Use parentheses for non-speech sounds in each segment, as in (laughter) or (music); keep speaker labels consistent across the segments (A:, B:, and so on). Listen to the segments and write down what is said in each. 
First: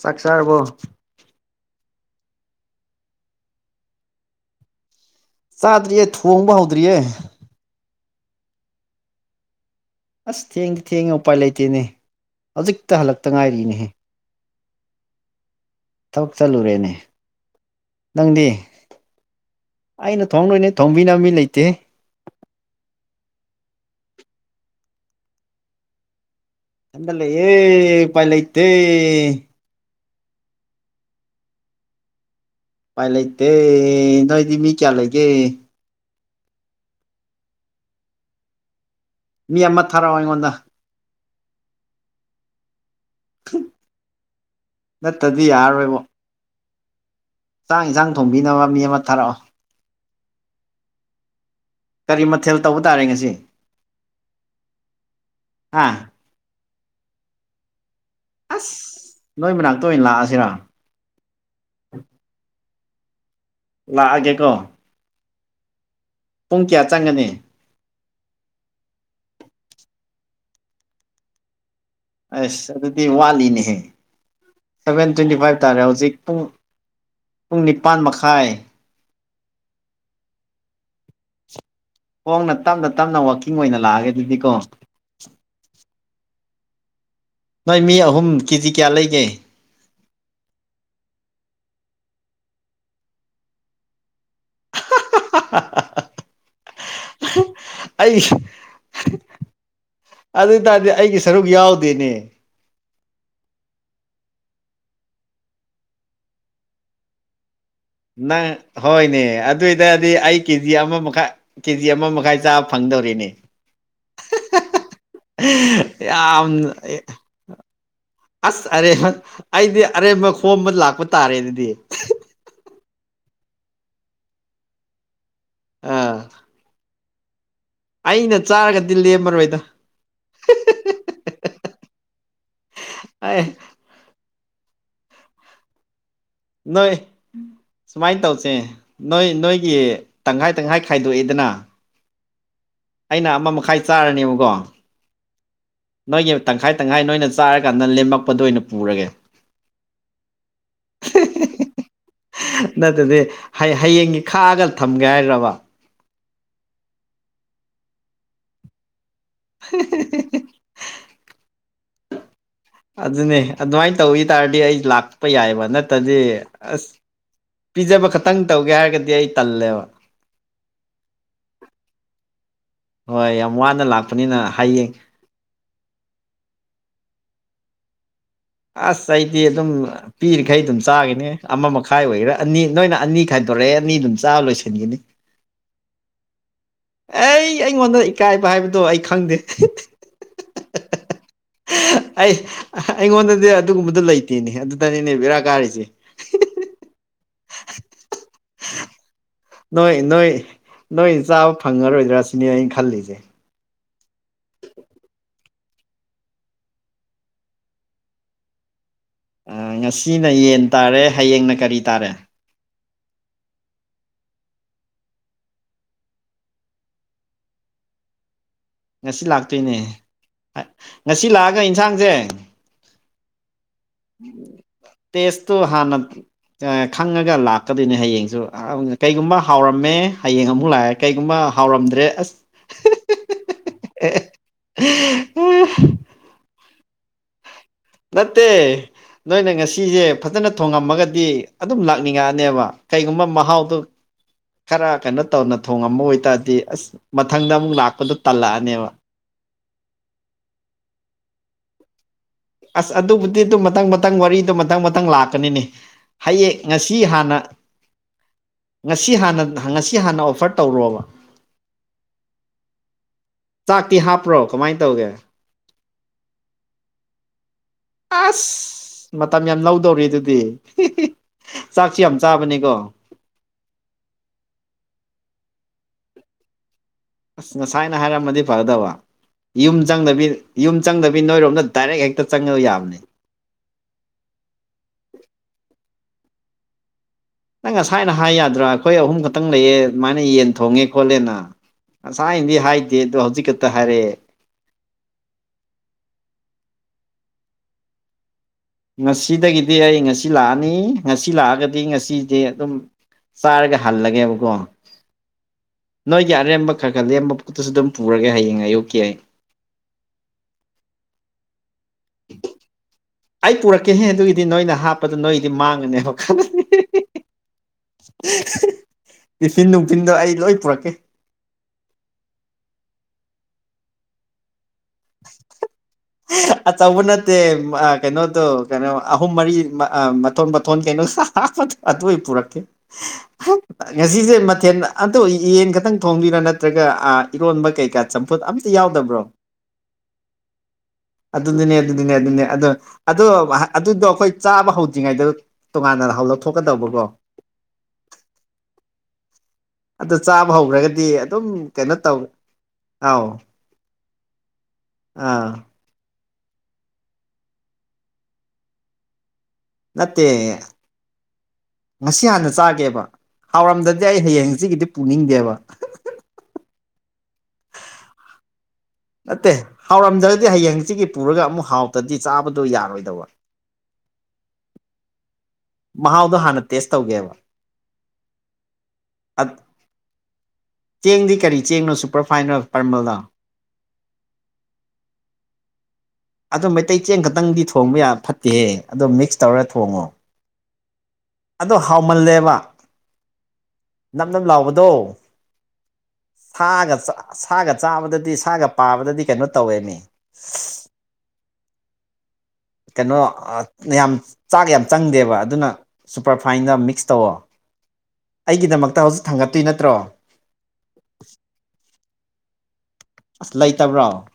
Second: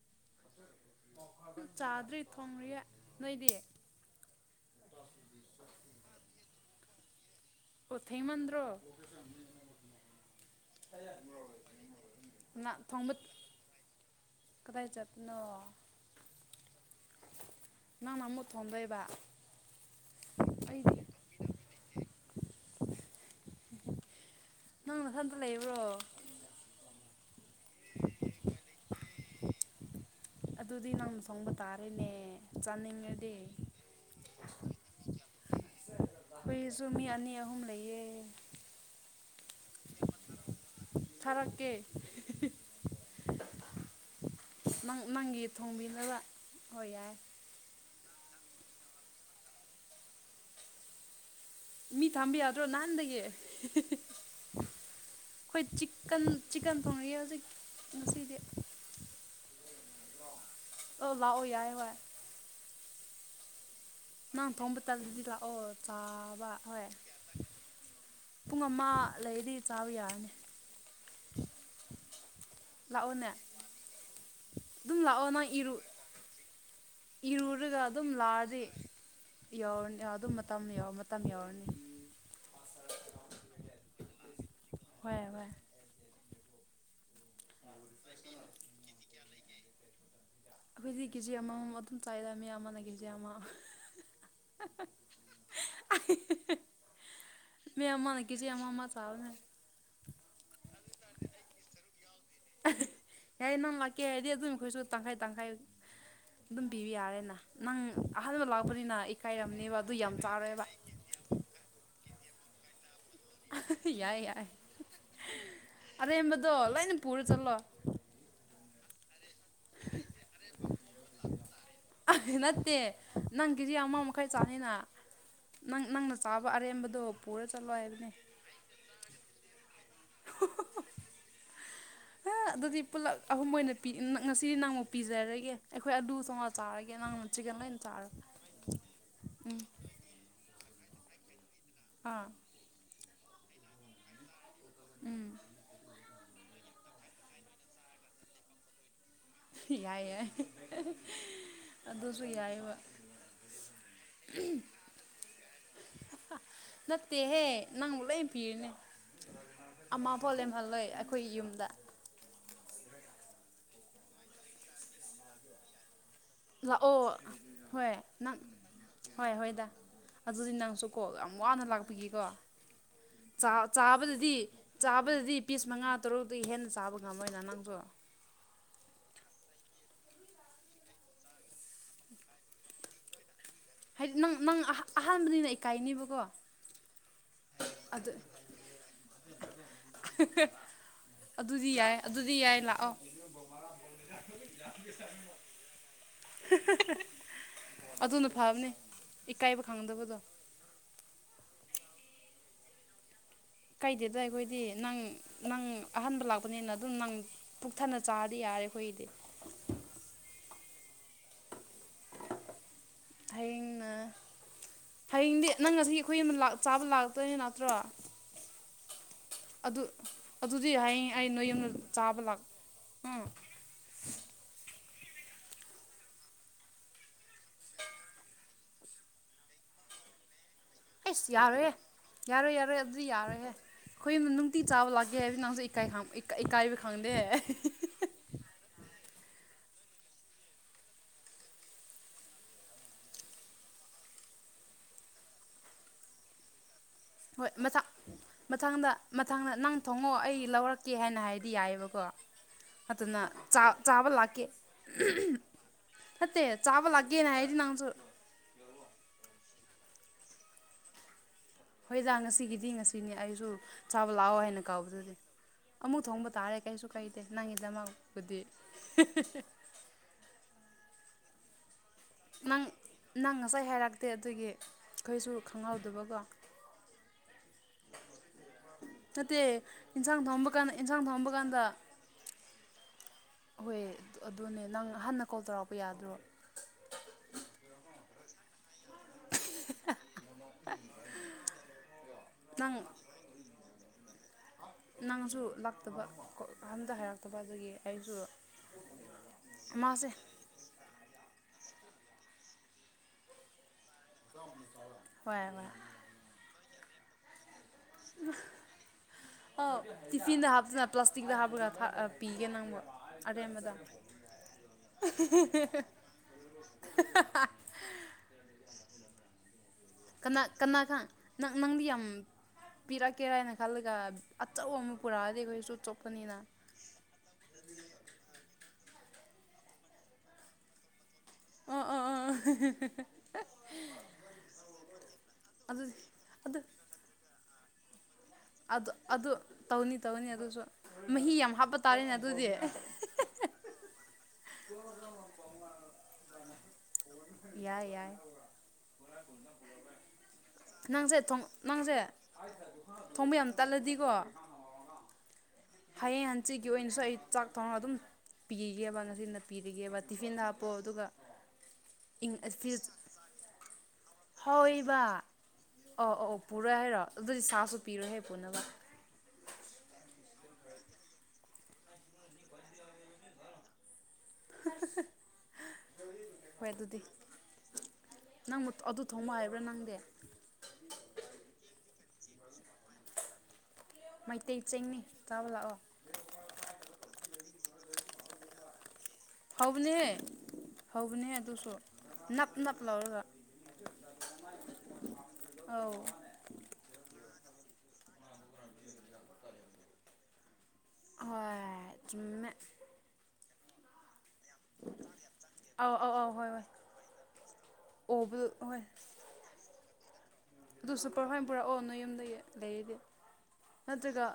A: ꯆꯥꯛꯁꯔꯔꯕꯣ
B: ꯆꯥꯗ꯭ꯔꯤ ꯊꯣꯡꯔꯤ ꯅꯣꯏꯗꯤ
A: ꯆꯥꯗ꯭ꯔꯤꯌꯦ ꯊꯣꯡꯕ ꯍꯧꯗ꯭ꯔꯤꯌꯦ
B: ꯑꯣ ꯊꯦꯡꯃꯟꯗ꯭ꯔꯣ
A: ꯑꯁ ꯊꯦꯡꯗꯤ ꯊꯦꯡꯉꯦ ꯎꯄꯥꯏ ꯂꯩꯇꯦꯅꯦ ꯍꯧꯖꯤꯛꯇ ꯍꯜꯂꯛꯇ ꯉꯥꯏꯔꯤꯅꯦꯍꯦ
B: ꯀꯗꯥꯥꯏ ꯆꯠꯄꯅꯣ
A: ꯊꯕꯛ ꯆꯠꯂꯨꯔꯦꯅꯦ
B: ꯅꯪꯅ ꯑꯃꯨꯛ
A: ꯅꯪꯗꯤ
B: ꯊꯣꯡꯗꯣꯏꯕ
A: ꯑꯩꯅ ꯊꯣꯡ ꯂꯣꯏꯅꯦ
B: ꯑꯩꯗꯤ
A: ꯊꯣꯡꯕꯤꯅꯕ ꯃꯤ ꯂꯩꯇꯦ
B: ꯅꯪ ꯃꯊꯟꯇ ꯂꯩꯕ꯭ꯔꯣ
A: ꯊꯟꯗ ꯂꯩꯌꯦ ꯎꯄꯥꯢ ꯂꯩꯇꯦ
B: ꯑꯗꯨꯗꯤ ꯅꯪ ꯁꯪꯕ ꯇꯥꯔꯦꯅꯦ
A: ꯄꯥꯏ
B: ꯆꯥꯅꯤꯡꯉꯗꯤ
A: ꯂꯩꯠꯇꯦ ꯅꯣꯏꯗꯤ ꯃꯤ ꯀꯌꯥ ꯂꯩ ꯒꯦ
B: ꯍꯨꯏꯁꯨ ꯃꯤ ꯑꯅꯤ ꯑꯍꯨꯝ ꯂꯩꯌꯦ
A: ꯃꯤ ꯑꯃ ꯊꯥꯔꯛꯑꯣ ꯑꯩꯉꯣꯟꯗ
B: ꯊꯥꯔꯛꯀꯦ
A: ꯊꯝ
B: ꯅꯪꯒꯤ ꯊꯣꯡꯕꯤꯅꯕ ꯍꯣꯏ ꯌꯥꯏ
A: ꯍꯥꯡ ꯌꯦꯟꯁꯥꯡ ꯊꯣꯡꯕꯤꯅꯕ ꯃꯤ ꯑꯃ ꯊꯥꯔꯛꯑꯣ
B: ꯃꯤ
A: ꯀꯔꯤ
B: ꯊꯥꯕꯤ
A: ꯃꯊꯦꯜ
B: ꯌꯥꯗ꯭ꯔꯣ
A: ꯇꯧꯕ ꯇꯥꯔꯦ
B: ꯅꯍꯥꯟꯗꯒꯤ
A: ꯉꯁꯤ
B: ꯑꯩꯈꯣꯏ
A: ꯍꯥ
B: ꯆꯤꯛꯀꯟ ꯆꯤꯛꯟ ꯊꯣꯡꯉꯖꯤ
A: ꯑꯁ ꯅꯣꯏ ꯃꯅꯥꯛꯇ ꯑꯣꯏꯅ ꯂꯥꯛꯑꯁꯤꯔ
B: ꯑꯣ ꯂꯥꯛꯑꯣ ꯌꯥꯏ ꯍꯣꯏ ꯅꯪ ꯇꯣꯡꯝꯕꯇ ꯇꯂꯗꯤꯂ ꯂꯣ
A: ꯄꯨꯡ ꯀꯌꯥ ꯆꯪꯒꯅꯤ
B: ꯄꯨꯡ ꯑꯃ ꯂꯩꯗꯤ ꯆꯥꯕ ꯌꯥꯔꯅꯤ
A: ꯑꯁ ꯑꯗꯨꯗꯤ
B: ꯂꯥꯛꯑꯣꯅꯦ
A: ꯋꯥꯠꯂꯤꯅꯦꯍꯦ
B: ꯑꯗꯨꯝ
A: ꯁꯚꯦꯟ
B: ꯂꯥꯛꯑꯣ
A: ꯇ꯭ꯣꯇꯤ
B: ꯅꯪ
A: ꯐꯥꯏꯚ
B: ꯏꯔꯨ
A: ꯇꯥꯔꯦ ꯍꯧꯖꯤꯛ ꯄꯨꯡ ꯄꯨꯡ
B: ꯏꯔꯨꯔꯒ
A: ꯅꯤꯄꯥꯟ
B: ꯑꯗꯨꯝ
A: ꯃꯈꯥꯏ
B: ꯂꯥꯛꯑꯗꯤ ꯌꯧꯔꯅꯤ ꯑꯗꯨꯝ ꯃꯇꯝ ꯃꯇꯝ ꯌꯧꯔꯅꯤ
A: ꯈꯣꯡꯅ ꯇꯞꯅ ꯇꯞꯅ ꯋꯥꯋꯀꯤꯡ ꯑꯣꯏꯅ ꯂꯥꯛꯑꯒꯦ ꯑꯗꯨꯗꯤꯀꯣ
B: ꯍꯣꯏ ꯍꯣꯏ
A: ꯅꯣꯏ ꯃꯤ ꯑꯍꯨꯝ ꯀꯦꯖꯤ ꯀꯌꯥ ꯂꯩꯒꯦ
B: ꯑꯩꯈꯣꯏꯗꯤ ꯀꯦꯖꯤ ꯑꯃꯃꯝ ꯑꯗꯨꯝ ꯆꯥꯏꯔ ꯃꯤ ꯑꯃꯅ ꯀꯦꯖꯤ ꯑꯃ
A: (unintelligible)
B: ꯃꯤ
A: ꯑꯩ
B: ꯑꯃꯥꯅ ꯀꯖꯤ ꯑꯃ ꯑꯃꯥ ꯆꯕꯅꯦ
A: ꯑꯗꯨ ꯑꯣꯏ ꯇꯔꯗꯤ ꯑꯩꯒꯤ ꯁꯔꯨꯛ ꯌꯥꯎꯗꯦꯅꯦ
B: ꯌꯥꯏ ꯅꯪ ꯂꯥꯛꯀꯦ ꯍꯥꯏꯗꯤ ꯑꯗꯨꯝ ꯑꯩꯈꯣꯏꯁꯨ ꯇꯪꯈꯥꯏ ꯇꯪꯈꯥꯏ ꯑꯗꯨꯝ ꯄꯤꯕ ꯌꯥꯔꯦꯅ ꯅꯪ ꯑꯍꯥꯟꯕ
A: ꯅꯪ
B: ꯂꯥꯛꯄꯅꯤꯅ
A: ꯍꯣꯏꯅꯦ
B: ꯏꯀꯥꯏꯔꯝꯅꯦꯕ ꯑꯗꯨ
A: ꯑꯗꯨꯏꯗꯗꯤ
B: ꯌꯥꯝ
A: ꯑꯩ
B: ꯆꯥꯔꯣꯏꯕ
A: ꯀꯦꯖꯤ ꯑꯃ ꯃꯈꯥꯏ ꯀꯦꯖꯤ ꯑꯃ ꯃꯈꯥꯏ ꯆꯥ ꯐꯪꯗꯧꯔꯤ
B: ꯌꯥꯏ ꯌꯥꯏ
A: ꯌꯥꯝ
B: ꯑꯔꯦꯕꯗꯣ ꯂꯅ ꯄꯨꯔ ꯆꯠꯂꯣ
A: ꯑꯁ ꯑꯔꯦꯝꯕ ꯑꯩꯗꯤ ꯑꯔꯦꯝꯕ ꯈꯣꯝꯕ ꯂꯥꯛꯄ ꯇꯥꯔꯦ ꯑꯗꯨꯗꯤ
B: ꯑꯗꯨ ꯅꯠꯇꯦ ꯅꯪ ꯀꯦꯖꯤ ꯑꯃ ꯃꯈꯥꯏ ꯆꯥꯅꯤꯅ ꯅꯪ ꯅꯪꯅ
A: ꯑꯥ
B: ꯆꯥꯕ ꯑꯔꯦꯝꯕꯗꯣ ꯄꯨꯔ ꯆꯠꯂꯣ ꯍꯥꯏꯕꯅꯦ
A: ꯑꯩꯅ ꯆꯥꯔꯒꯗꯤ ꯂꯦꯝꯃꯔꯣꯏꯗ
B: ꯍꯥ ꯑꯗꯨꯗꯤ ꯄꯨꯂꯞ
A: ꯑꯦ
B: ꯑꯍꯨꯝ ꯑꯣꯏꯅꯤ ꯉꯁꯤꯗꯤ ꯅꯪꯃꯨꯛ ꯄꯤꯖꯔꯒꯦ ꯑꯩꯈꯣꯏ ꯑꯗꯨ
A: ꯅꯣꯏ ꯁꯨꯃꯥꯏꯅ ꯇꯧꯁꯦ ꯅꯣꯏ
B: ꯎꯝ
A: ꯅꯣꯏꯒꯤ ꯇꯪꯈꯥꯏ ꯇꯪꯈꯥꯏ ꯈꯥꯏꯗꯣꯛꯑꯦꯗꯅ
B: ꯑꯥ
A: ꯑꯩꯅ ꯑꯃ ꯃꯈꯥꯏ ꯆꯥꯔꯅꯦꯕꯀꯣ ꯅꯣꯏꯒꯤ ꯇꯪꯈꯥꯏ ꯇꯪꯈꯥꯏ ꯅꯣꯏꯅ ꯆꯥꯔꯀꯥꯟꯗ ꯂꯦꯝꯃꯛꯄꯗ ꯑꯣꯏꯅ ꯄꯨꯔꯒꯦ
B: ꯌꯥꯏ ꯌꯥꯏ ꯑꯗꯨꯁꯨ ꯌꯥꯏꯕ
A: ꯅꯠꯇꯗꯤ ꯍꯌꯦꯡꯒꯤ ꯈꯥꯛꯑꯒ ꯊꯝꯒꯦ ꯍꯥꯏꯔꯕ
B: ꯅꯠꯇꯦꯍꯦ ꯅꯪ ꯂꯩꯅ ꯄꯤꯔꯅꯦ ꯑꯃ ꯐꯥꯎ ꯂꯦꯝꯍꯜꯂꯣꯏ ꯑꯩꯈꯣꯏꯒꯤ ꯌꯨꯝꯗ
A: ꯑꯗꯨꯅꯦ ꯑꯗꯨꯃꯥꯏꯅ ꯇꯧꯋꯤ ꯇꯥꯔꯗꯤ ꯑꯩ ꯂꯥꯛꯄ ꯌꯥꯏꯕ ꯅꯠꯇꯦ ꯅꯇꯗꯤ ꯑꯁ
B: ꯂꯥꯛꯑꯣ ꯍꯣꯏ
A: ꯄꯤꯖꯕ
B: ꯅꯪ
A: ꯈꯛꯇꯪ ꯇꯧꯒꯦ ꯍꯥꯏꯔꯒꯗꯤ ꯑꯩ
B: ꯍꯣꯏ ꯍꯣꯏꯗ
A: ꯇꯜꯂꯦꯕ
B: ꯑꯗꯨꯗꯤ ꯅꯪꯁꯨ ꯀꯣ ꯌꯥꯝ ꯋꯥꯅ ꯂꯥꯛꯄꯤꯒꯀꯣ
A: ꯍꯣꯏ ꯌꯥꯝ ꯋꯥꯅ
B: ꯆꯥꯕꯗꯗꯤ
A: ꯂꯥꯛꯄꯅꯤꯅ ꯍꯌꯦꯡ
B: ꯆꯥꯕꯗꯗꯤ ꯄꯤꯁ ꯃꯉꯥ ꯇꯔꯨꯛꯇ ꯍꯦꯟꯅ ꯆꯥꯕ ꯉꯝꯃꯣꯏꯅ ꯅꯪꯁꯨ
A: ꯑꯁ ꯑꯩꯗꯤ ꯑꯗꯨꯝ ꯄꯤꯔꯤꯈꯩ ꯑꯗꯨꯝ ꯆꯥꯈꯤꯅꯤ ꯑꯃ ꯃꯈꯥꯏ ꯑꯣꯏꯒꯦꯔꯥ ꯑꯅꯤ ꯅꯣꯏꯅ ꯑꯅꯤ ꯈꯥꯏꯗꯣꯔꯦ ꯑꯅꯤ ꯑꯗꯨꯝ ꯆꯥ ꯂꯣꯏꯁꯤꯟꯈꯤꯅꯤ
B: ꯀꯥꯏꯅꯤꯕ ꯀꯣ
A: ꯑꯩ ꯑꯩꯉꯣꯟꯗ ꯏꯀꯥꯏꯕ ꯍꯥꯏꯕꯗꯣ ꯑꯩ ꯈꯪꯗꯦ
B: ꯑꯗꯨꯗꯤ ꯌꯥꯏ
A: ꯑꯩ
B: ꯑꯗꯨꯗꯤ ꯌꯥꯏ ꯂꯥꯛꯑꯣ
A: ꯑꯩꯉꯣꯟꯗꯗꯤ ꯑꯗꯨꯒꯨꯝꯕꯗꯨꯣ ꯂꯩꯇꯦꯅꯦ ꯑꯗꯨꯗꯅꯤꯅꯦ ꯕꯦꯔꯥ ꯀꯥꯔꯤꯁꯦ
B: ꯑꯗꯨꯅ ꯐꯥꯕꯅꯦ
A: ꯅꯣꯏ ꯅꯣꯏ ꯅꯣꯏ ꯆꯥꯕ ꯐꯪꯉꯔꯣꯏꯗ꯭ꯔꯥ ꯁꯤꯅꯦ ꯑꯩꯅ ꯈꯜꯂꯤꯁꯦ
B: ꯀꯩꯗꯗ ꯑꯩꯈꯣꯏꯗꯤ ꯅꯪ ꯅꯪ ꯑꯍꯟꯕ ꯂꯥꯛꯄꯅꯤꯅ ꯑꯗꯨꯝ ꯅꯪ ꯄꯨꯛꯊꯅ ꯆꯥꯔꯗꯤ ꯌꯥꯔꯦ ꯑꯦꯍꯗꯤ
A: ꯉꯁꯤꯅ ꯌꯦꯟ ꯇꯥꯔꯦ ꯍꯌꯦꯡꯅ ꯀꯔꯤ ꯇꯥꯔꯦ
B: ꯍꯌꯦꯡꯅ ꯍꯌꯦꯡꯗꯤ ꯅꯪ ꯉꯁꯤ ꯑꯩꯈꯣꯏ ꯑꯃ ꯆꯥꯕ ꯂꯥꯛꯇꯣꯏꯅꯦ ꯅꯠꯇ꯭ꯔꯣ
A: ꯉꯁꯤ ꯂꯥꯛꯇꯣꯏꯅꯦ
B: ꯑꯗꯨ ꯑꯗꯨꯗꯤ ꯍꯌꯦꯡ
A: ꯉꯁꯤ
B: ꯑꯩ ꯅꯣꯏ
A: ꯂꯥꯛꯑꯒ
B: ꯌꯨꯝꯗ
A: ꯌꯦꯟꯁꯥꯡꯁꯦ
B: ꯆꯥꯕ ꯂꯥꯛ ꯎꯝ
A: ꯇꯁꯇꯣ ꯍꯥꯟ ꯅ ꯈꯪꯉꯒ ꯂꯥꯛꯀꯗꯣꯏꯅꯦ ꯍꯌꯦꯡꯁꯨ ꯀꯩꯒꯨꯝꯕ ꯍꯥꯎꯔꯝꯃꯦ ꯍꯌꯦꯡ ꯑꯃꯨꯛ ꯑꯃꯨꯛ ꯂꯥꯛꯑꯦ
B: ꯑꯩꯁ
A: ꯀꯩꯒꯨꯝꯕ
B: ꯌꯥꯔꯣꯏꯍꯦ
A: ꯍꯥꯎꯔꯝꯗ꯭ꯔꯦ ꯑꯁ
B: ꯌꯥꯔꯣꯏ ꯌꯥꯔꯣꯏ ꯑꯗꯨꯗꯤ ꯌꯥꯔꯣꯏꯍꯦ ꯑꯩꯈꯣꯏ ꯅꯨꯡꯇꯤ ꯆꯥꯕ ꯂꯥꯛꯀꯦ ꯍꯥꯏꯕ ꯅꯪꯁꯨꯀꯥꯏ ꯏꯀꯥꯏꯕ ꯈꯪꯗꯦ
A: ꯅꯠꯇꯦ ꯅꯣꯏꯅ ꯉꯁꯤꯁꯦ ꯐꯖꯅ ꯊꯣꯡꯉꯝꯃꯒꯗꯤ ꯑꯗꯨꯝ ꯂꯥꯛꯅꯤꯡꯉꯛꯑꯅꯦꯕ ꯀꯩꯒꯨꯝꯕ ꯃꯍꯥꯎꯗꯨꯣ ꯈꯔ ꯀꯩꯅꯣ ꯇꯧꯅ ꯊꯣꯡꯉꯝꯕ ꯑꯣꯏꯇꯥꯔꯗꯤ ꯑꯁ
B: ꯍꯣꯏ
A: ꯃꯊꯪꯗ ꯑꯃꯨꯛ
B: ꯃꯊꯪ
A: ꯂꯥꯛꯄꯗ
B: ꯃꯊꯪꯗ ꯃꯊꯪꯗ ꯅꯪ ꯊꯣꯡꯉꯛꯑꯣ ꯑꯩ ꯂꯧꯔꯛꯀꯦ ꯍꯥꯏꯅ ꯍꯥꯏꯗꯤ ꯌꯥꯏꯑꯕꯀꯣ
A: ꯑꯁ
B: ꯑꯗꯨꯅ
A: ꯑꯗꯨꯕꯨꯗꯤꯗꯨ ꯃꯊꯪ
B: ꯆꯥꯕ
A: ꯃꯊꯪ ꯋꯥꯔꯤꯗꯣ ꯃꯊꯪ ꯃꯊꯪ ꯂꯥꯛꯀꯅꯤꯅꯦ
B: ꯐꯠꯇꯦ
A: ꯍꯌꯦꯡ
B: ꯆꯥꯕ
A: ꯉꯁꯤ
B: ꯂꯥꯛꯒꯦꯅ
A: ꯍꯥꯟꯅ
B: ꯍꯥꯏꯗꯤ ꯅꯪꯁꯨ
A: ꯉꯁꯤ ꯍꯥꯟꯅ ꯉꯁꯤ ꯍꯥꯟꯅ ꯑꯣꯐꯔ ꯇꯧꯔꯣꯕ
B: ꯍꯣꯏꯗ ꯉꯁꯤꯒꯤꯗꯤ ꯉꯁꯤꯅꯤ ꯑꯩꯁꯨ
A: ꯆꯥꯛꯇꯤ
B: ꯆꯥꯕ ꯂꯥꯛꯑꯣ
A: ꯍꯥꯞꯄ꯭ꯔꯣ
B: ꯍꯥꯏꯅ
A: ꯀꯃꯥꯏꯅ ꯇꯧꯒꯦ
B: ꯀꯥꯎꯕꯗꯨꯗꯤ ꯑꯃꯨꯛ ꯊꯣꯡꯕ ꯇꯥꯔꯦ ꯀꯩꯁꯨ ꯀꯩꯗꯦ ꯅꯪꯒꯤ
A: ꯑꯁ ꯃꯇꯝ ꯌꯥꯝ ꯂꯧꯗꯧꯔꯤ ꯑꯗꯨꯗꯤ ꯆꯥꯛꯁꯨ ꯌꯥꯝ
B: ꯅꯪ
A: ꯆꯥꯕꯅꯤꯀꯣ
B: ꯅꯪ ꯉꯁꯥꯏ ꯍꯥꯏꯔꯛꯇꯦ ꯑꯗꯨꯒꯤ ꯑꯩꯈꯣꯏꯁꯨ ꯈꯪꯍꯧꯗꯕꯀꯣ
A: ꯑꯁ ꯉꯁꯥꯏꯅ ꯍꯥꯏꯔꯝꯃꯗꯤ ꯐꯒꯗꯕ
B: ꯅꯠꯇꯦ
A: ꯌꯨꯝ
B: ꯏꯟꯁꯥꯡ
A: ꯆꯪꯗꯕꯤ
B: ꯊꯣꯡꯕ ꯀꯥꯟꯗ
A: ꯌꯨꯝ
B: ꯏꯟꯁꯥꯡ
A: ꯆꯪꯗꯕꯤ
B: ꯊꯣꯡꯕ
A: ꯅꯣꯏꯔꯣꯝꯗ
B: ꯀꯥꯟꯗ
A: ꯗꯥꯏꯔꯦꯛ ꯍꯦꯛꯇ ꯆꯪꯉꯕ ꯌꯥꯕꯅꯤ
B: ꯍꯣꯏ ꯑꯗꯨꯅꯦ ꯅꯪ ꯍꯥꯟꯅ ꯀꯣꯜ ꯇꯧꯔꯛꯄ ꯌꯥꯗ꯭ꯔꯣ
A: ꯅꯪ ꯉꯁꯥꯏꯅ ꯍꯥꯏ ꯌꯥꯗ꯭ꯔꯥ ꯑꯩꯈꯣꯏ ꯑꯍꯨꯝ ꯈꯛꯇꯪ ꯂꯩꯌꯦ ꯑꯗꯨꯃꯥꯏꯅ ꯌꯦꯟ ꯊꯣꯡꯉꯦ ꯈꯣꯠꯂꯦꯅ ꯉꯁꯥꯏꯅꯗꯤ
B: ꯅꯪ
A: ꯍꯥꯏꯗꯦ ꯑꯗꯣ ꯍꯧꯖꯤꯛ ꯈꯛꯇ ꯍꯥꯏꯔꯛꯑꯦ
B: ꯅꯪꯁꯨ ꯂꯥꯛꯇꯕ ꯑꯝꯗ ꯍꯥꯏꯔꯛꯇꯕ ꯑꯗꯒꯤ ꯑꯩꯁꯨ
A: ꯉꯁꯤꯗꯒꯤꯗꯤ ꯑꯩ
B: ꯃꯥꯁꯦ
A: ꯉꯁꯤ ꯂꯥꯛꯑꯅꯤ ꯉꯁꯤ ꯂꯥꯛꯑꯒꯗꯤ ꯉꯁꯤꯗꯤꯦ ꯑꯗꯨꯝ ꯆꯥꯔꯒ ꯍꯜꯂꯒꯦꯕꯀꯣ
B: ꯍꯣꯏ ꯍꯣꯏ
A: ꯅꯣꯏꯒꯤ ꯑꯔꯦꯝꯕ ꯈꯔ ꯈꯔ ꯂꯦꯝꯕ
B: ꯑ ꯇꯤꯐꯤꯟꯗ ꯍꯥꯥ ꯄ꯭ꯂꯥꯁꯇꯗ ꯍ ꯀ ꯊꯥ
A: ꯑꯩ ꯄꯨꯔꯛꯀꯦꯍꯦ ꯑꯗꯨꯒꯤꯗꯤ ꯅꯣꯏꯅ ꯍꯥꯞꯄꯗꯣ ꯅꯣꯏꯒꯤꯗꯤ ꯃꯥꯡꯉꯅꯦꯕ ꯈꯜꯂꯅꯤ (unintelligible) ꯁꯤꯤꯟ ꯅꯨꯡꯊꯤꯟꯗ ꯑꯩ
B: ꯀꯅꯥ
A: ꯂꯣꯏ
B: ꯀꯅꯥ
A: ꯄꯨꯔꯛꯀꯦ
B: ꯈꯪ ꯅꯪ ꯅꯪꯗꯤ ꯌꯥꯝ ꯄꯤꯔꯛꯀꯦꯔ ꯍꯥꯏꯅ ꯈꯜꯂꯒ ꯑꯆꯧꯕ ꯑꯃ ꯄꯨꯔꯛꯑꯗꯤ ꯑꯩꯈꯣꯏꯁꯨ ꯆꯣꯞꯄꯅꯤꯅ
A: ꯑ ꯆꯕꯅꯠꯇꯦ ꯑ ꯀꯩꯅꯣꯗꯨꯣ ꯀꯩꯅꯣ ꯑꯍꯨꯝ ꯃꯔꯤ ꯃꯊꯣꯟ ꯃꯊꯣꯟ ꯀꯩꯅꯣ ꯁꯥ
B: ꯑꯣ
A: ꯇ
B: ꯑꯣ ꯑꯣ
A: ꯄꯨꯔꯛꯀꯦ ꯉꯁꯤꯁꯦ ꯃꯊꯦꯜ ꯑꯇ ꯌꯦꯟ
B: ꯑꯗꯨ
A: ꯈꯛꯇꯪ ꯊꯣꯡꯝꯕꯤꯔ ꯭ꯔꯒ ꯏ
B: ꯑꯗ ꯑꯗꯨꯗ ꯇꯧꯅꯤ ꯇꯧꯅꯤ ꯑꯗꯨꯁꯨ ꯃꯍꯤ ꯌꯥꯝ
A: ꯑꯗꯨꯅꯦ
B: ꯍꯥꯞꯄ
A: ꯑꯗꯨꯅꯦ
B: ꯇꯥꯔꯦꯅꯦ
A: ꯑꯗꯨ
B: ꯑꯗꯨꯗꯤ
A: ꯑꯗꯨ ꯑꯗꯨ ꯑꯗꯨ ꯑꯗꯨꯗꯣ ꯑꯩꯈꯣꯏ ꯆꯥꯕ ꯍꯧꯗ꯭ꯔꯤꯉꯩꯗ ꯇꯣꯉꯥꯟꯅ ꯍꯧ ꯂꯧꯊꯣꯛꯀꯗꯧꯕꯀꯣ
B: ꯌꯥꯏ ꯌꯥꯏ
A: (unintelligible) ꯑꯣ ꯆꯥꯕ ꯍꯧꯈ꯭ꯔꯒꯗꯤ
B: ꯅꯪꯁꯦ
A: ꯑꯗꯨꯝ ꯀꯩꯅꯣ
B: ꯅꯪꯁꯦ
A: ꯇꯧꯦ ꯑꯥꯎ
B: ꯊꯣꯡꯕ ꯌꯥꯝ ꯇꯜꯂꯗꯤꯀꯣ
A: ꯑꯥ
B: ꯍꯌꯦꯡ ꯍꯟꯆꯤꯀꯤ ꯑꯣꯏꯅꯁꯨ ꯑꯩ ꯆꯥꯛ ꯊꯣꯡꯅꯥ ꯑꯗꯨꯝ ꯄꯤꯒꯦꯕ ꯉꯁꯤ ꯄꯤꯔꯤꯒꯦꯕ
A: ꯅꯠꯇꯦ
B: ꯇꯤꯐꯤꯟꯗ ꯍꯥꯞꯄꯣ ꯑꯗꯨꯒ
A: ꯉꯁꯤ
B: ꯏꯪ
A: ꯍꯥꯟꯅ
B: ꯐ꯭ꯔꯤꯖ
A: ꯆꯥꯒꯦꯕ ꯍꯥꯎꯔꯝꯗꯗꯤ ꯑꯩ ꯍꯌꯦꯡꯁꯤꯒꯤꯗꯤ ꯄꯨꯅꯤꯡꯗꯦꯕ
B: ꯄꯔꯣꯏ ꯍꯥꯏꯔꯣ ꯑꯗꯨꯗꯤ ꯁꯥꯁꯨ ꯄꯤꯔꯣꯏ ꯍꯥꯏ ꯄꯨꯣꯅꯕ
A: ꯅꯠꯇꯦ ꯍꯥꯎꯔꯝꯗ꯭ꯔꯗꯤ ꯍꯌꯦꯡꯁꯤꯒꯤ ꯄꯨꯔꯒ ꯑꯃꯨꯛ ꯍꯥꯎꯇ꯭ꯔꯗꯤ ꯆꯥꯕꯗꯨꯣ ꯌꯥꯔꯣꯏꯗꯧꯕ ꯎ ꯃꯍꯥꯎꯗꯣ ꯍꯥꯟꯅ
B: ꯍꯣꯏ
A: ꯇꯦꯁ
B: ꯑꯗꯨꯗꯤ
A: ꯇꯧꯒꯦꯕ
B: ꯅꯪ ꯑꯗꯨ ꯊꯣꯡꯕ
A: ꯑꯠ-
B: ꯍꯥꯏꯕ꯭ꯔꯥ ꯅꯪꯗꯤ
A: ꯆꯦꯡꯗꯤ ꯀꯔꯤ ꯆꯦꯡꯅꯣ ꯁꯨꯄꯔ ꯐꯥꯏꯅꯦꯜ
B: ꯃꯩꯇꯩ ꯆꯦꯡꯅꯤ ꯆꯥꯕ ꯂꯥꯛꯑꯣ
A: ꯑꯗꯨ ꯃꯩꯇꯩ ꯆꯦꯡ ꯈꯛꯇꯪꯗꯤ ꯊꯣꯡꯕ ꯌꯥ ꯐꯠꯇꯦ
B: ꯍꯧꯕꯅꯦꯍꯦ ꯍꯧꯕꯅꯦ ꯑꯗꯨꯁꯨ ꯅꯞ-ꯅꯞ ꯂꯧꯔꯒ꯫
A: ꯅꯞ-ꯅꯞ ꯂꯥꯎꯕꯗꯣ
B: ꯑꯧ
A: ꯐꯥꯒ ꯁꯥꯒ ꯆꯥꯕꯗ ꯗꯤ ꯁꯥꯒ ꯄꯥꯕꯗꯗꯤ ꯀꯩꯅꯣ ꯇꯧꯋꯦ ꯃꯤ꯫
B: ꯍꫭꯏ ꯆꯨꯝꯑꯦ꯫
A: ꯀꯩꯅꯣ ꯑꯥ ꯌꯥꯝ ꯆꯥꯛ ꯌꯥꯝ ꯆꯪꯗꯦꯕ ꯑꯗꯨꯅ
B: ꯑꯧ ꯑꯧ ꯑꯧ ꯍꯣꯏ ꯍꯣꯏ
A: ꯁꯨꯄꯔꯐꯥꯏꯟꯗ ꯃꯤꯛꯁ ꯇꯧꯋꫭ꯫
B: ꯑꯣꯕꯗꯨ ꯍꯣꯏ
A: ꯑꯩꯒꯤꯗꯃꯛꯇ ꯍꯧꯖꯤꯛ ꯊꯥꯡꯒꯠꯇꯣꯏ ꯅꯠꯇ꯭ꯔꯣ꯫
B: ꯑꯗꯨ ꯁꯨꯨꯄꯔꯐꯥꯏꯅ ꯄꯨꯔꯛꯑꫭ ꯅꯌꯨꯝꯗꯒꯤ ꯂꯩꯔꯗꯤ
A: ꯑꯁ ꯂꯩꯇꯕ꯭ꯔꯣ
B: ꯅꯠꯇ꯭ꯔꯒ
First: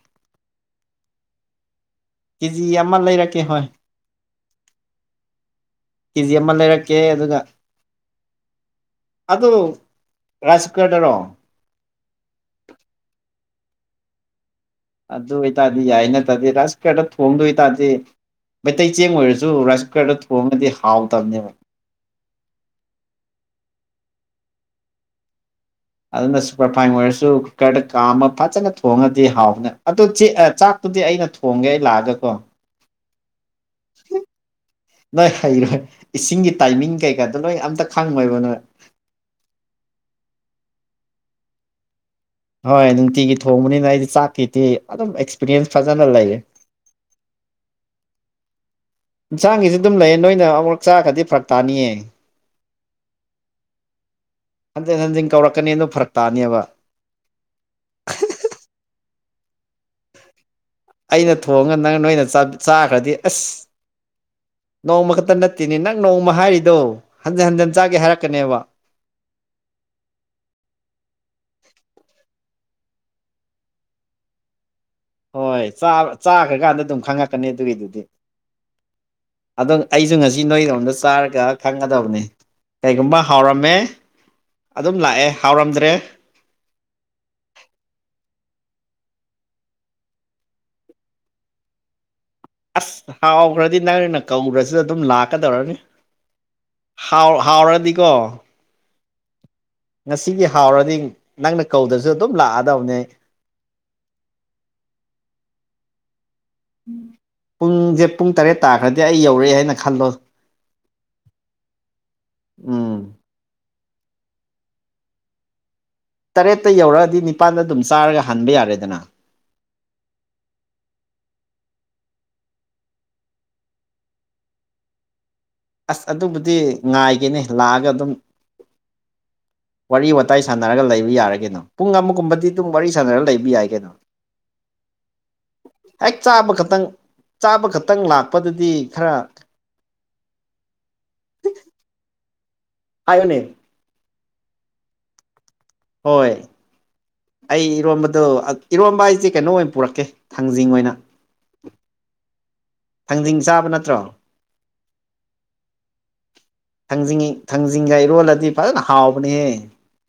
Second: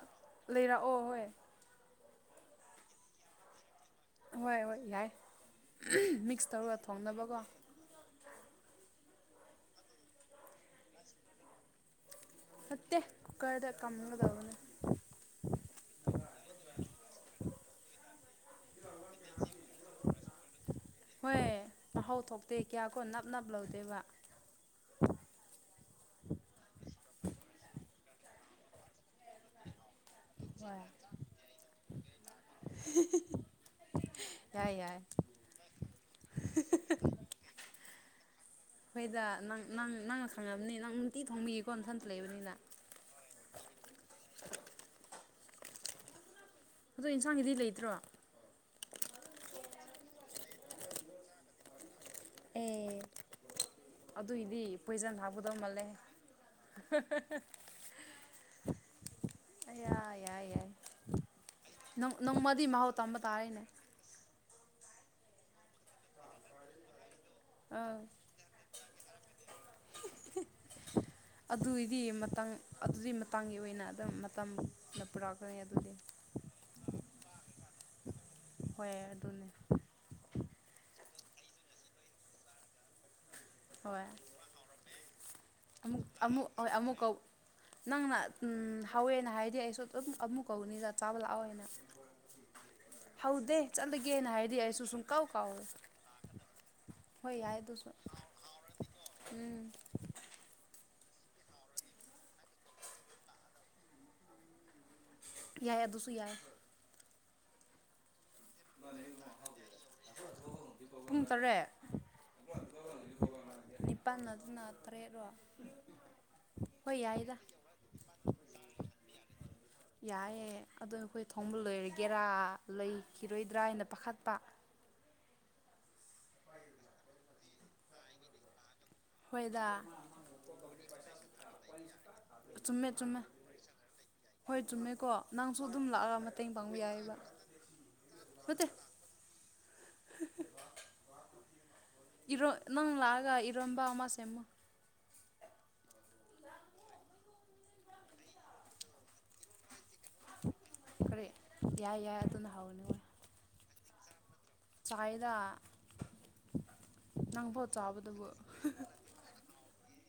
B: ꯂꯩꯔꯛꯑꯣ ꯍꯣꯏ꯫
A: ꯀꯦꯖꯤ ꯑꯃ ꯂꯩꯔꯛꯀꯦ ꯍꯣꯏ꯫
B: ꯍꯣꯏ-ꯍꯣꯏ ꯌꯥꯏ꯫
A: ꯀꯦꯖꯤ
B: ꯃꯤꯛꯁ
A: ꯑꯃ
B: ꯇꯧꯔꯒ
A: ꯂꯩꯔꯛꯀꯦ ꯑꯗꯨꯒ
B: ꯊꯣꯡꯅꯕꯀꯣ
A: ꯑꯗꯨ ꯔꯥꯁꯀꯔꯗꯔꯣ꯫
B: ꯀꯃꯒꯗꯕꯅꯤ꯫
A: ꯑꯗꯨ ꯑꯣꯏꯇꯥꯗꯤ ꯌꯥꯏ ꯅꯠꯇꯗꯤ ꯔꯥꯏꯁ ꯀꯔ ꯊꯣꯡꯗꯣꯏ ꯑꯣꯏꯇꯥꯔꯗꯤ ꯑꯇꯩ ꯆꯦꯡ ꯑꯣꯏꯔꯁꯨ ꯔꯥꯏꯁ ꯀꯨꯀꯔꯗ ꯊꯣꯡꯑꯗꯤ
B: ꯍꯣꯏ
A: ꯍꯥꯎꯇꯕꯅꯦꯕ꯫
B: ꯇꯦꯕꯥ
A: ꯑꯗꯨꯅ ꯁꯨꯄꯔꯐꯥꯏꯟ ꯑꯣꯏꯔꯁꯨ ꯀꯨꯀꯔꯗ ꯀꯥꯝꯃ ꯐꯖꯅ ꯊꯣꯡꯉꯗꯤ ꯍꯥꯎꯕꯅꯦ꯫ ꯇꯨ ꯆꯦ ꯑ
B: ꯍꯣꯏ
A: ꯆꯥꯛꯄꯨꯗꯤ ꯑꯩꯅ ꯊꯣꯡꯒꯦ ꯑꯩ ꯂꯥꯛꯑꯒꯀꯣ꯫ (unintelligible)
B: ꯌꯥꯏ ꯌꯥꯏ
A: ꯅꯣꯏ ꯍꯩꯔꯣꯏ ꯏꯁꯤꯡꯒꯤ ꯇꯥꯏꯃꯤꯡ ꯀꯩꯀꯥꯗꯣ ꯂꯣꯏ ꯑꯝꯇ ꯈꯪꯉꯣꯏꯕ ꯅꯣꯏ꯫
B: ꯍꯣꯏꯗ ꯅꯪ ꯅꯪ ꯅꯪꯅ ꯈꯪꯉꯝꯅꯤ ꯅꯪ ꯅꯨꯡꯇꯤ ꯊꯣꯡꯕꯤꯀꯣ ꯅꯊꯟ
A: ꯍꯣꯏ ꯅꯨꯡꯇꯤꯒꯤ ꯊꯣꯡꯕꯅꯤꯅ ꯑꯩꯗꯤ ꯆꯥꯛꯀꯤꯇꯤ ꯑꯗꯨꯝ ꯑꯦꯛꯁꯄꯤꯔꯤꯌꯦꯟꯁ ꯐꯖꯅ ꯂꯩꯌꯦ꯫
B: ꯑꯗꯣ ꯏꯟꯁꯥꯡꯒꯤꯗꯤ ꯂꯩꯇ꯭ꯔꯣ꯫
A: ꯌꯦꯟꯁꯥꯡꯒꯤꯁꯨ ꯑꯗꯨꯝ ꯂꯩꯌꯦ ꯅꯣꯏꯅ ꯑꯃꯨꯛ ꯆꯥꯈꯗꯤ ꯐꯔꯛ ꯇꯥꯅꯤꯌꯦ꯫
B: ꯑꯦ ꯑꯗꯨꯏꯗꯤ
A: ꯍꯟꯖꯤꯟ
B: ꯄꯣꯏꯖꯟ
A: ꯍꯟꯖꯤꯟ
B: ꯍꯥꯞꯀꯗꯧ
A: ꯀꯧꯔꯛꯀꯅꯤ
B: ꯃꯥꯜꯂꯦ꯫
A: ꯑꯗꯨ ꯐꯔꯛ ꯇꯥꯅꯦꯕ
B: ꯑꯌꯥ ꯌꯥꯏ-ꯌꯥꯏ꯫
A: ꯑꯩꯅ ꯊꯣꯡꯉꯒ ꯅꯪ ꯅꯣꯏꯅ
B: ꯃꯍꯥꯎ
A: ꯆꯥꯈ꯭ꯔꯗꯤ
B: ꯇꯝꯕ
A: ꯑꯁ꯫
B: ꯇꯥꯔꯦꯅꯦ
A: ꯅꯣꯡꯃ ꯈꯛꯇ ꯅꯠꯇꯦꯅꯦ ꯅꯪ ꯅꯣꯡꯃ ꯍꯥꯏꯔꯤꯗꯣ ꯍꯟꯖꯟ ꯍꯟꯖꯟ ꯆꯥꯒꯦ
B: ꯑꯥ
A: ꯍꯥꯏꯔꯛꯀꯅꯦꯕ꯫
B: ꯑꯗꯨꯏꯗꯤ ꯃꯇꯝ ꯑꯗꯨꯒꯤ ꯃꯇꯥꯡꯒꯤ ꯑꯣꯏꯅ ꯑꯗꯨꯝ ꯃꯇꯝ
A: ꯍꯣꯏ ꯆꯥ ꯆꯥꯈ꯭ꯔꯀꯥꯟꯗ ꯑꯗꯨꯝ ꯈꯪꯉꯛꯀꯅꯤ ꯑꯗꯨꯒꯤꯗꯨꯗꯤ꯫
B: ꯍꯣꯏ ꯑꯗꯨꯅꯦ
A: ꯑꯗꯣ ꯑꯩꯁꯨ ꯉꯁꯤ ꯅꯣꯏꯔꯣꯝꯗ ꯆꯥꯔꯒ ꯈꯪꯒꯗꯕꯅꯤ ꯀꯩꯒꯨꯝꯕ ꯍꯥꯎꯔꯝꯃꯦ
B: ꯍꯣꯏ
A: ꯑꯗꯨꯝ ꯂꯥꯛꯑꯦ ꯍꯥꯎꯔꯝꯗ꯭ꯔꯦ
B: ꯑꯃꯨꯛ ꯑꯃꯨ ꯍꯣꯏ ꯑꯃꯨꯛꯀ ꯅꯪꯅ ꯎꯝ ꯍꯥꯎꯋꯦꯅ ꯍꯥꯏꯗꯤ ꯑꯩꯁꯨ ꯑꯗꯨꯝ ꯑꯃꯨꯛ ꯀꯧꯅꯤꯗ ꯆꯥꯕ ꯂꯥꯛꯑꯣ ꯍꯥꯏꯅ꯫
A: ꯑꯁ
B: ꯍꯧꯗꯦ
A: ꯍꯥꯎꯈ꯭ꯔꯗꯤ ꯅꯪꯅ
B: ꯆꯠꯂꯒꯦꯅ ꯍꯥꯏꯔꯗꯤ
A: ꯀꯧꯗ꯭ꯔꯁꯨ
B: ꯑꯩꯁꯨ
A: ꯑꯗꯨꯝ
B: ꯁꯨꯡꯀꯥꯎ ꯀꯥꯎꯔꯣꯏ
A: ꯂꯥꯛꯀꯗꯧꯔꯅꯤ꯫ ꯍꯥꯎ
B: ꯍꯣꯏ ꯌꯥꯏ ꯑꯗꯨꯁꯨ
A: ꯍꯥꯎꯔꯗꯤ ꯀꯣ
B: (unintelligible)
A: ꯉꯁꯤꯒꯤ ꯍꯥꯎꯔꯗꯤ ꯅꯪꯅ ꯀꯧꯗ꯭ꯔꯁꯨ ꯑꯗꯨꯝ ꯂꯥꯛꯑꯗꯕꯅꯦ ꯑꯩ꯫
B: ꯌꯥꯏ ꯑꯗꯨꯁꯨ ꯌꯥꯏ꯫
A: ꯄꯨꯡꯁꯦ ꯄꯨꯡ ꯇꯔꯦꯠ ꯇꯥꯈ꯭ꯔꯗꯤ ꯑꯩ ꯌꯧꯔꯛꯑꯦ ꯍꯥꯏꯅ ꯈꯜꯂꯣ꯫
B: ꯄꯨꯡ ꯇꯔꯦꯠ
A: ꯎꯝ
B: ꯄꯟꯅꯗꯨꯅ ꯇꯔꯦꯠꯔꫭ
A: ꯇꯔꯦꯠꯇ ꯌꯧꯔꯛꯑꯗꯤ ꯅꯤꯄꯥꯜꯗ ꯑꯗꯨꯝ ꯆꯥꯔꯒ ꯍꯟꯕ ꯌꯥꯔꯦꯗꯅ꯫
B: ꯌꯥꯏꯑꯦ ꯑꯗꯣ ꯑꯈꯣꯏ ꯊꯣꯡꯕ ꯂꯣꯏꯔꯒꯦꯔꯥ ꯂꯩ ꯍꯤꯔꯣꯏꯗ꯭ꯔꯥ ꯍꯥꯏꯅ ꯄꯥꯈꯠꯄ꯫
A: ꯑꯁ ꯑꯗꯨꯕꯨꯗꯤ ꯉꯥꯏꯒꯅꯤ ꯂꯥꯛꯑꯒ ꯑꯗꯨꯝ꯫
B: ꯍꯣꯏꯗ
A: ꯋꯥꯔꯤ ꯋꯥꯇꯥꯏ ꯁꯥꯟꯅꯔꯒ ꯂꯩꯕ ꯌꯥꯔꯦ ꯀꯩꯅꯣ ꯄꯨꯡ ꯑꯃꯒꯨꯝꯕꯗꯤ ꯑꯗꯨꯝ ꯋꯥꯔꯤ
B: ꯆꯨꯝꯃꯦ ꯆꯨꯝꯃꯦ
A: ꯁꯥꯟꯅꯔꯒ ꯂꯩꯕ ꯌꯥꯏ ꯀꯩꯅꯣ
B: ꯍꯣꯏ ꯆꯨꯝꯃꯦꯀꯣ ꯅꯪꯁꯨ ꯑꯗꯨꯝ
A: ꯍꯦꯛ
B: ꯂꯥꯛꯔꯒ ꯃꯇꯦꯡ
A: ꯆꯥꯕ
B: ꯄꯥꯡꯕ
A: ꯈꯛꯇꯪ
B: ꯌꯥꯏꯌꯦꯕ꯫
A: ꯆꯥꯕ ꯈꯛꯇꯪ ꯂꯥꯛꯄꯗꯗꯤ ꯈꯔ
B: ꯏꯔꯣ ꯅꯪ ꯂꯥꯒ
A: ꯍꯥꯏꯌꯨꯅꯦ
B: ꯏꯔꯣꯝꯕꯥ ꯑꯃ ꯁ ꯇꯃꯣ
A: ꯍꯣꯏ ꯑꯩ ꯏꯔꯣꯝꯕꯗꯣ ꯏꯔꯣꯝꯕ ꯑꯩꯁꯦ ꯀꯩꯅꯣ ꯑꯣꯏꯅ ꯄꯨꯔꯛꯀꯦ ꯊꯥꯡꯖꯤꯡ ꯑꯣꯏꯅ
B: ꯀꯔꯤ ꯌꯥꯏ ꯌꯥꯏ ꯑꯗꯨꯅ
A: ꯊꯥꯡꯖꯤꯡ ꯆꯥꯕ ꯅꯠꯇ꯭ꯔꯣ
B: ꯆꯌ‌ꯦꯗꯥ
A: ꯊꯥꯡꯖꯤꯡꯒꯤ ꯊꯥꯡꯖꯤꯡꯒ ꯏꯔꯣꯜꯂꯗꯤ ꯐꯖꯅ ꯍꯥꯎꯕꯅꯦꯍꯦ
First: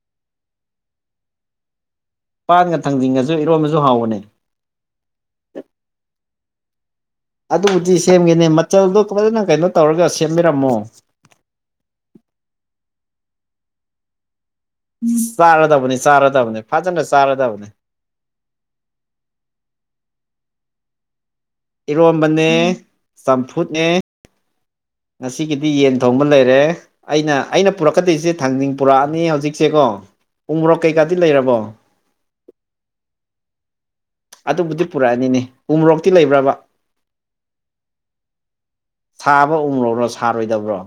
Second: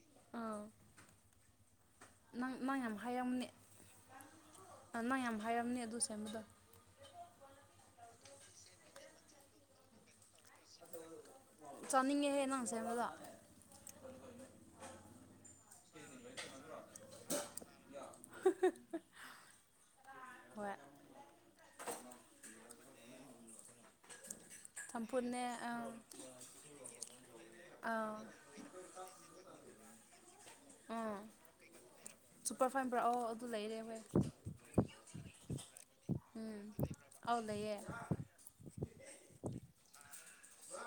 B: (unintelligible) ꯅꯪ
A: ꯄꯥꯟꯒ
B: ꯅꯪ ꯌꯥꯝ
A: ꯊꯥꯡꯖꯤꯡꯒꯁꯨ
B: ꯍꯥꯏꯔꯝꯅꯦ
A: ꯏꯔꯣꯟꯕꯁꯨ ꯍꯥꯎꯕꯅꯦ
B: ꯅꯪ ꯌꯥꯝ ꯍꯥꯏꯔꯝꯅꯦ ꯑꯗꯨ ꯁꯦꯝꯕꯗꯣ
A: ꯑꯗꯨꯕꯨꯗꯤ ꯁꯦꯝꯒꯦꯅꯤ ꯃꯆꯜꯗꯣ ꯐꯖꯅ ꯀꯩꯅꯣ ꯇꯧꯔꯒ ꯁꯦꯝꯕꯤꯔꯝꯃꯣ
B: ꯆꯥꯅꯤꯡꯉꯦꯍꯦ ꯅꯪ ꯁꯦꯝꯕꯗ
A: ꯆꯥꯔꯗꯕꯅꯤ ꯆꯥꯔꯗꯕꯅꯤ ꯐꯖꯅ ꯆꯥꯔꯗꯕꯅꯤ
B: ꯍꯣꯏ
A: ꯏꯔꯣꯝꯕꯅꯦ ꯆꯝꯐꯨꯠꯅꯦ
B: ꯆꯝꯐꯨꯠꯅꯦ
A: ꯉꯁꯤꯒꯤꯗꯤ
B: ꯑꯪ
A: ꯌꯦꯟ ꯊꯣꯡꯕ ꯂꯩꯔꯦ ꯑꯩꯅ ꯑꯩꯅ
B: ꯑꯪ
A: ꯄꯨꯔꯛꯀꯗꯣꯏꯁꯦ ꯊꯥꯡꯖꯤꯡ ꯄꯨꯔꯛꯑꯅꯤ ꯍꯧꯖꯤꯛꯁꯦ ꯀꯣ ꯄꯨꯡ ꯃꯣꯔꯣꯛ ꯀꯩꯀꯥꯗꯤ
B: ꯎꯝ
A: ꯂꯩꯔꯕꯣ
B: ꯁꯨꯄꯔ ꯐꯥꯏꯟꯕ꯭ꯔꯥ ꯑꯣ ꯑꯗꯨ ꯂꯩꯔꯦ ꯍ
A: ꯑꯗꯨꯕꯨꯗꯤ ꯄꯨꯔꯛꯑꯅꯤꯅꯦ ꯎꯃꯣꯔꯣꯛꯇꯤ
B: ꯎꯝ
A: ꯂꯩꯕ꯭ꯔꯕ
B: ꯑꯗꯌꯦꯦ
A: ꯁꯥꯕ ꯎꯝꯂꯣꯔꯣ ꯁꯥꯔꯣꯏꯗꯕ꯭ꯔꯣ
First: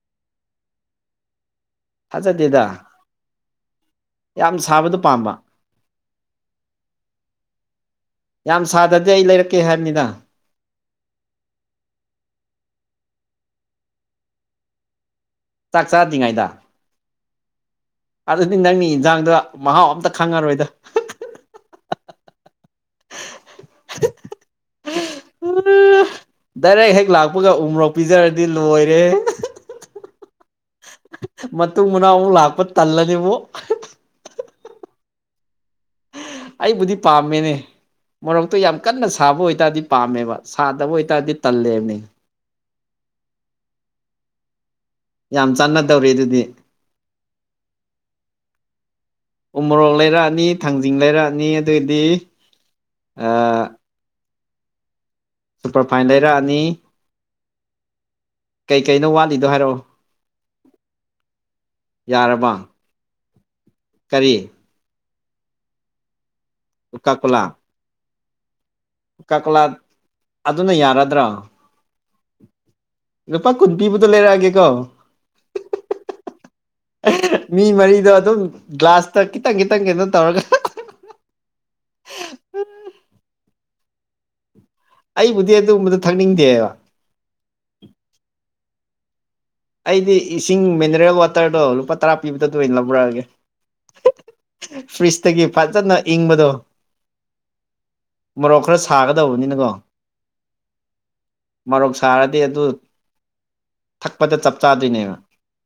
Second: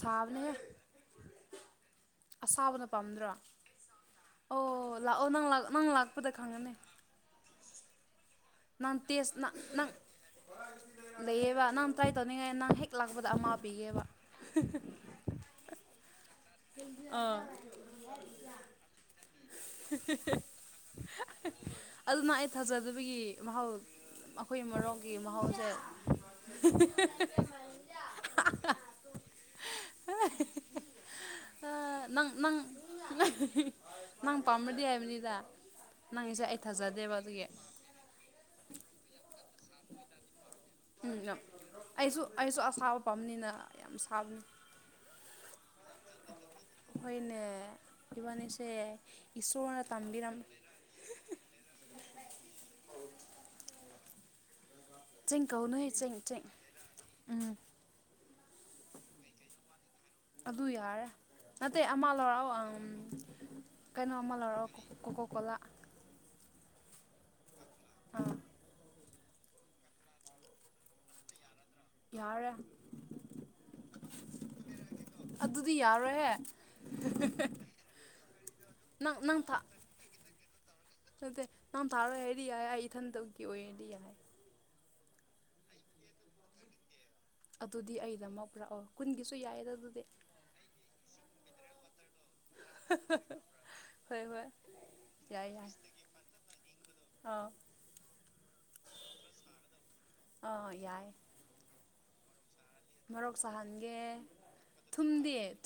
B: ꯁꯥꯕꯅꯦ ꯑꯁꯥꯕꯅ
A: ꯊꯥꯖꯗꯦꯗ
B: ꯄꯥꯝꯗ꯭ꯔꯣ
A: ꯌꯥꯝ
B: ꯑꯣ
A: ꯁꯥꯕꯗꯣ
B: ꯂꯥꯛꯑꯣ
A: ꯄꯥꯝꯕ
B: ꯅꯪꯥꯛ ꯅꯪ ꯂꯥꯛꯄꯗ ꯈꯪꯒꯅꯤ
A: ꯌꯥꯝ ꯁꯥꯗꯗꯤꯦ ꯑꯩ ꯂꯩꯔꯛꯀꯦ ꯍꯥꯏꯕꯅꯤꯅ
B: ꯂꯩꯑꯕ ꯅꯪ ꯇ꯭ꯔꯥꯏ ꯇꯧꯅꯤꯡꯉꯥꯏ ꯅꯪ ꯍꯦꯛ ꯂꯥꯛꯄꯗ ꯑꯃꯥ ꯄꯤꯒꯦꯕ
A: ꯆꯥꯛ ꯆꯥꯗ꯭ꯔꯤꯉꯩꯗ
B: ꯑꯥ
A: ꯑꯗꯨꯗꯤ ꯅꯪꯅꯤ ꯌꯦꯟꯖꯥꯡꯗꯣ ꯃꯍꯥꯎ ꯑꯝꯇ ꯈꯪꯉꯔꯣꯏꯗ
B: ꯐꯖꯗꯕꯒꯤ ꯃꯍꯣꯜ ꯑꯩꯈꯣꯏ ꯃꯔꯣꯛꯒꯤ ꯃꯍꯧꯁꯦ
A: ꯆꯔꯗꯤ ꯂꯣꯏꯔꯦꯍ‌ꯦ
B: (inaudible)
A: ꯃꯇꯨꯡ ꯃꯅꯥꯎ
B: ꯅꯪ
A: ꯑꯃꯨꯛ
B: ꯅꯪ
A: ꯂꯥꯛꯄ ꯇꯜꯂꯅꯤꯕ
B: ꯅꯪ ꯄꯥꯝꯃꯗꯤ ꯍꯥꯏꯕꯅꯤꯗ ꯅꯪꯒꯤꯁꯦ ꯑꯩ
A: ꯑꯩꯕꯨꯗꯤ
B: ꯊꯥꯖꯗꯦꯕ ꯑꯗꯨꯒꯤ
A: ꯄꯥꯝꯃꯦꯅꯦ ꯃꯣꯔꯣꯛꯇꯣ ꯌꯥꯝ ꯀꯟꯅ ꯁꯥꯕ ꯑꯣꯏ ꯑꯣꯏꯇꯥꯔꯗꯤ ꯄꯥꯝꯃꯦꯕ ꯁꯥꯗꯕ
B: ꯎꯝ
A: ꯑꯣꯏꯇꯥꯔꯗꯤ ꯇꯜꯂꯦꯕꯅꯦ
B: ꯑꯩꯁꯨ ꯑꯩꯁꯨ ꯑꯁꯥꯕ ꯄꯥꯝꯅꯤꯅ ꯌꯥꯝ ꯁꯥꯕꯅꯤ
A: ꯌꯥꯝ ꯆꯥꯟꯅꯗꯧꯔꯤ ꯑꯗꯨꯗꯤ
B: ꯍꯣꯏꯅꯦ ꯏꯕꯥꯅꯤꯁꯦ ꯏꯁꯣꯔꯅ
A: ꯎꯃꯣꯔꯣꯛ
B: ꯇꯝꯕꯤꯔꯝ
A: ꯂꯩꯔꯛꯑꯅꯤ ꯊꯥꯡꯖꯤꯡ ꯂꯩꯔꯛꯑꯅꯤ ꯑꯗꯨ ꯗꯤ ꯑ
B: ꯆꯤꯡ ꯀꯧꯅꯨꯍꯦ
A: ꯁꯨꯄꯔ ꯐꯥꯏꯟ
B: ꯆꯤꯡ ꯆꯤꯡ
A: ꯂꯩꯔꯛꯑꯅꯤ
B: ꯎꯝ
A: ꯀꯩ ꯀꯩꯅꯣ ꯋꯥꯠꯂꯤꯗꯣ ꯍꯥꯏꯔꯛꯑꯣ
B: ꯑꯗꯨ ꯌꯥꯔꯦ ꯅꯠꯇꯦ ꯑꯃ ꯂꯧꯔꯥꯛ
A: ꯌꯥꯔꯕ
B: ꯑ
A: ꯀꯔꯤ
B: ꯀꯩꯅꯣꯝꯃꯜ ꯂꯔꯒ ꯀꯣꯀꯣ ꯀꯣꯂꯥ
A: ꯑꯣꯀꯥ ꯀꯣꯂꯥ
B: ꯑꯥ
A: ꯀꯛꯥ ꯑꯗꯨꯅ ꯌꯥꯔꯗ꯭ꯔꯥ
B: ꯌꯥꯔꯦ
A: ꯅꯨꯨꯄꯥ ꯀꯨꯠꯕꯤꯕꯨꯗ ꯂꯩꯔꯛꯑꯒꯦꯀꯣ
B: ꯑꯗꯨꯗꯤ ꯌꯥꯔꯣꯏꯍꯦ
A: ꯃꯤ ꯃꯔꯤꯗꯣ ꯑꯗꯨꯝ ꯒ꯭ꯂꯥꯁꯇ ꯈꯤꯇꯪ ꯈꯤꯇꯪ ꯀꯩꯅꯣ ꯇꯧꯔꯒ
B: ꯃꯗꯦ ꯅꯝ ꯊꯥꯔꯣ ꯑꯦꯔꯤꯑ ꯏꯊꯟ ꯇꯧꯒ ꯑꯣꯏ ꯑꯦꯔꯤꯌꯥ
A: ꯑꯩꯕꯨꯗꯤ ꯑꯗꯨꯝꯕꯗ ꯊꯛꯅꯤꯡꯗꯦꯕ
B: ꯑꯗꯨꯗꯤ ꯑꯩꯗꯃꯛ ꯄꯨꯔꯛꯑꯣ ꯀꯨꯟꯒꯤ
A: ꯑꯩꯗꯤ ꯏꯁꯤꯡ ꯃꯤꯅꯔꯦꯜ ꯋꯥꯇꯔꯗꯣ ꯂꯨꯄꯥ ꯇꯔꯥ ꯄꯤꯕꯗ ꯑꯗꯨ ꯑꯣꯏꯅ ꯂꯧꯔꯛꯑꯒꯦ
B: ꯍꯣꯏ ꯍꯣꯏ
A: ꯐ꯭ꯔꯤꯖꯇꯒꯤ
B: ꯌꯥꯏ ꯌꯥꯏ
A: ꯐꯖꯅ ꯏꯪꯕꯗꯣ
B: ꯑꯥ
A: ꯃꯣꯔꯣꯛ ꯈꯔ ꯊꯥꯒꯗꯧꯕꯅꯤꯅꯀꯣ
B: ꯑ ꯌꯥꯏ ꯃꯔꯣꯛ ꯁꯥꯍꯟꯒꯦ
A: ꯀꯄꯗ ꯆꯞ ꯆꯥꯗꯣꯏꯅꯦꯕ
B: ꯊꯨꯝꯗꯤ ꯊꯨꯝ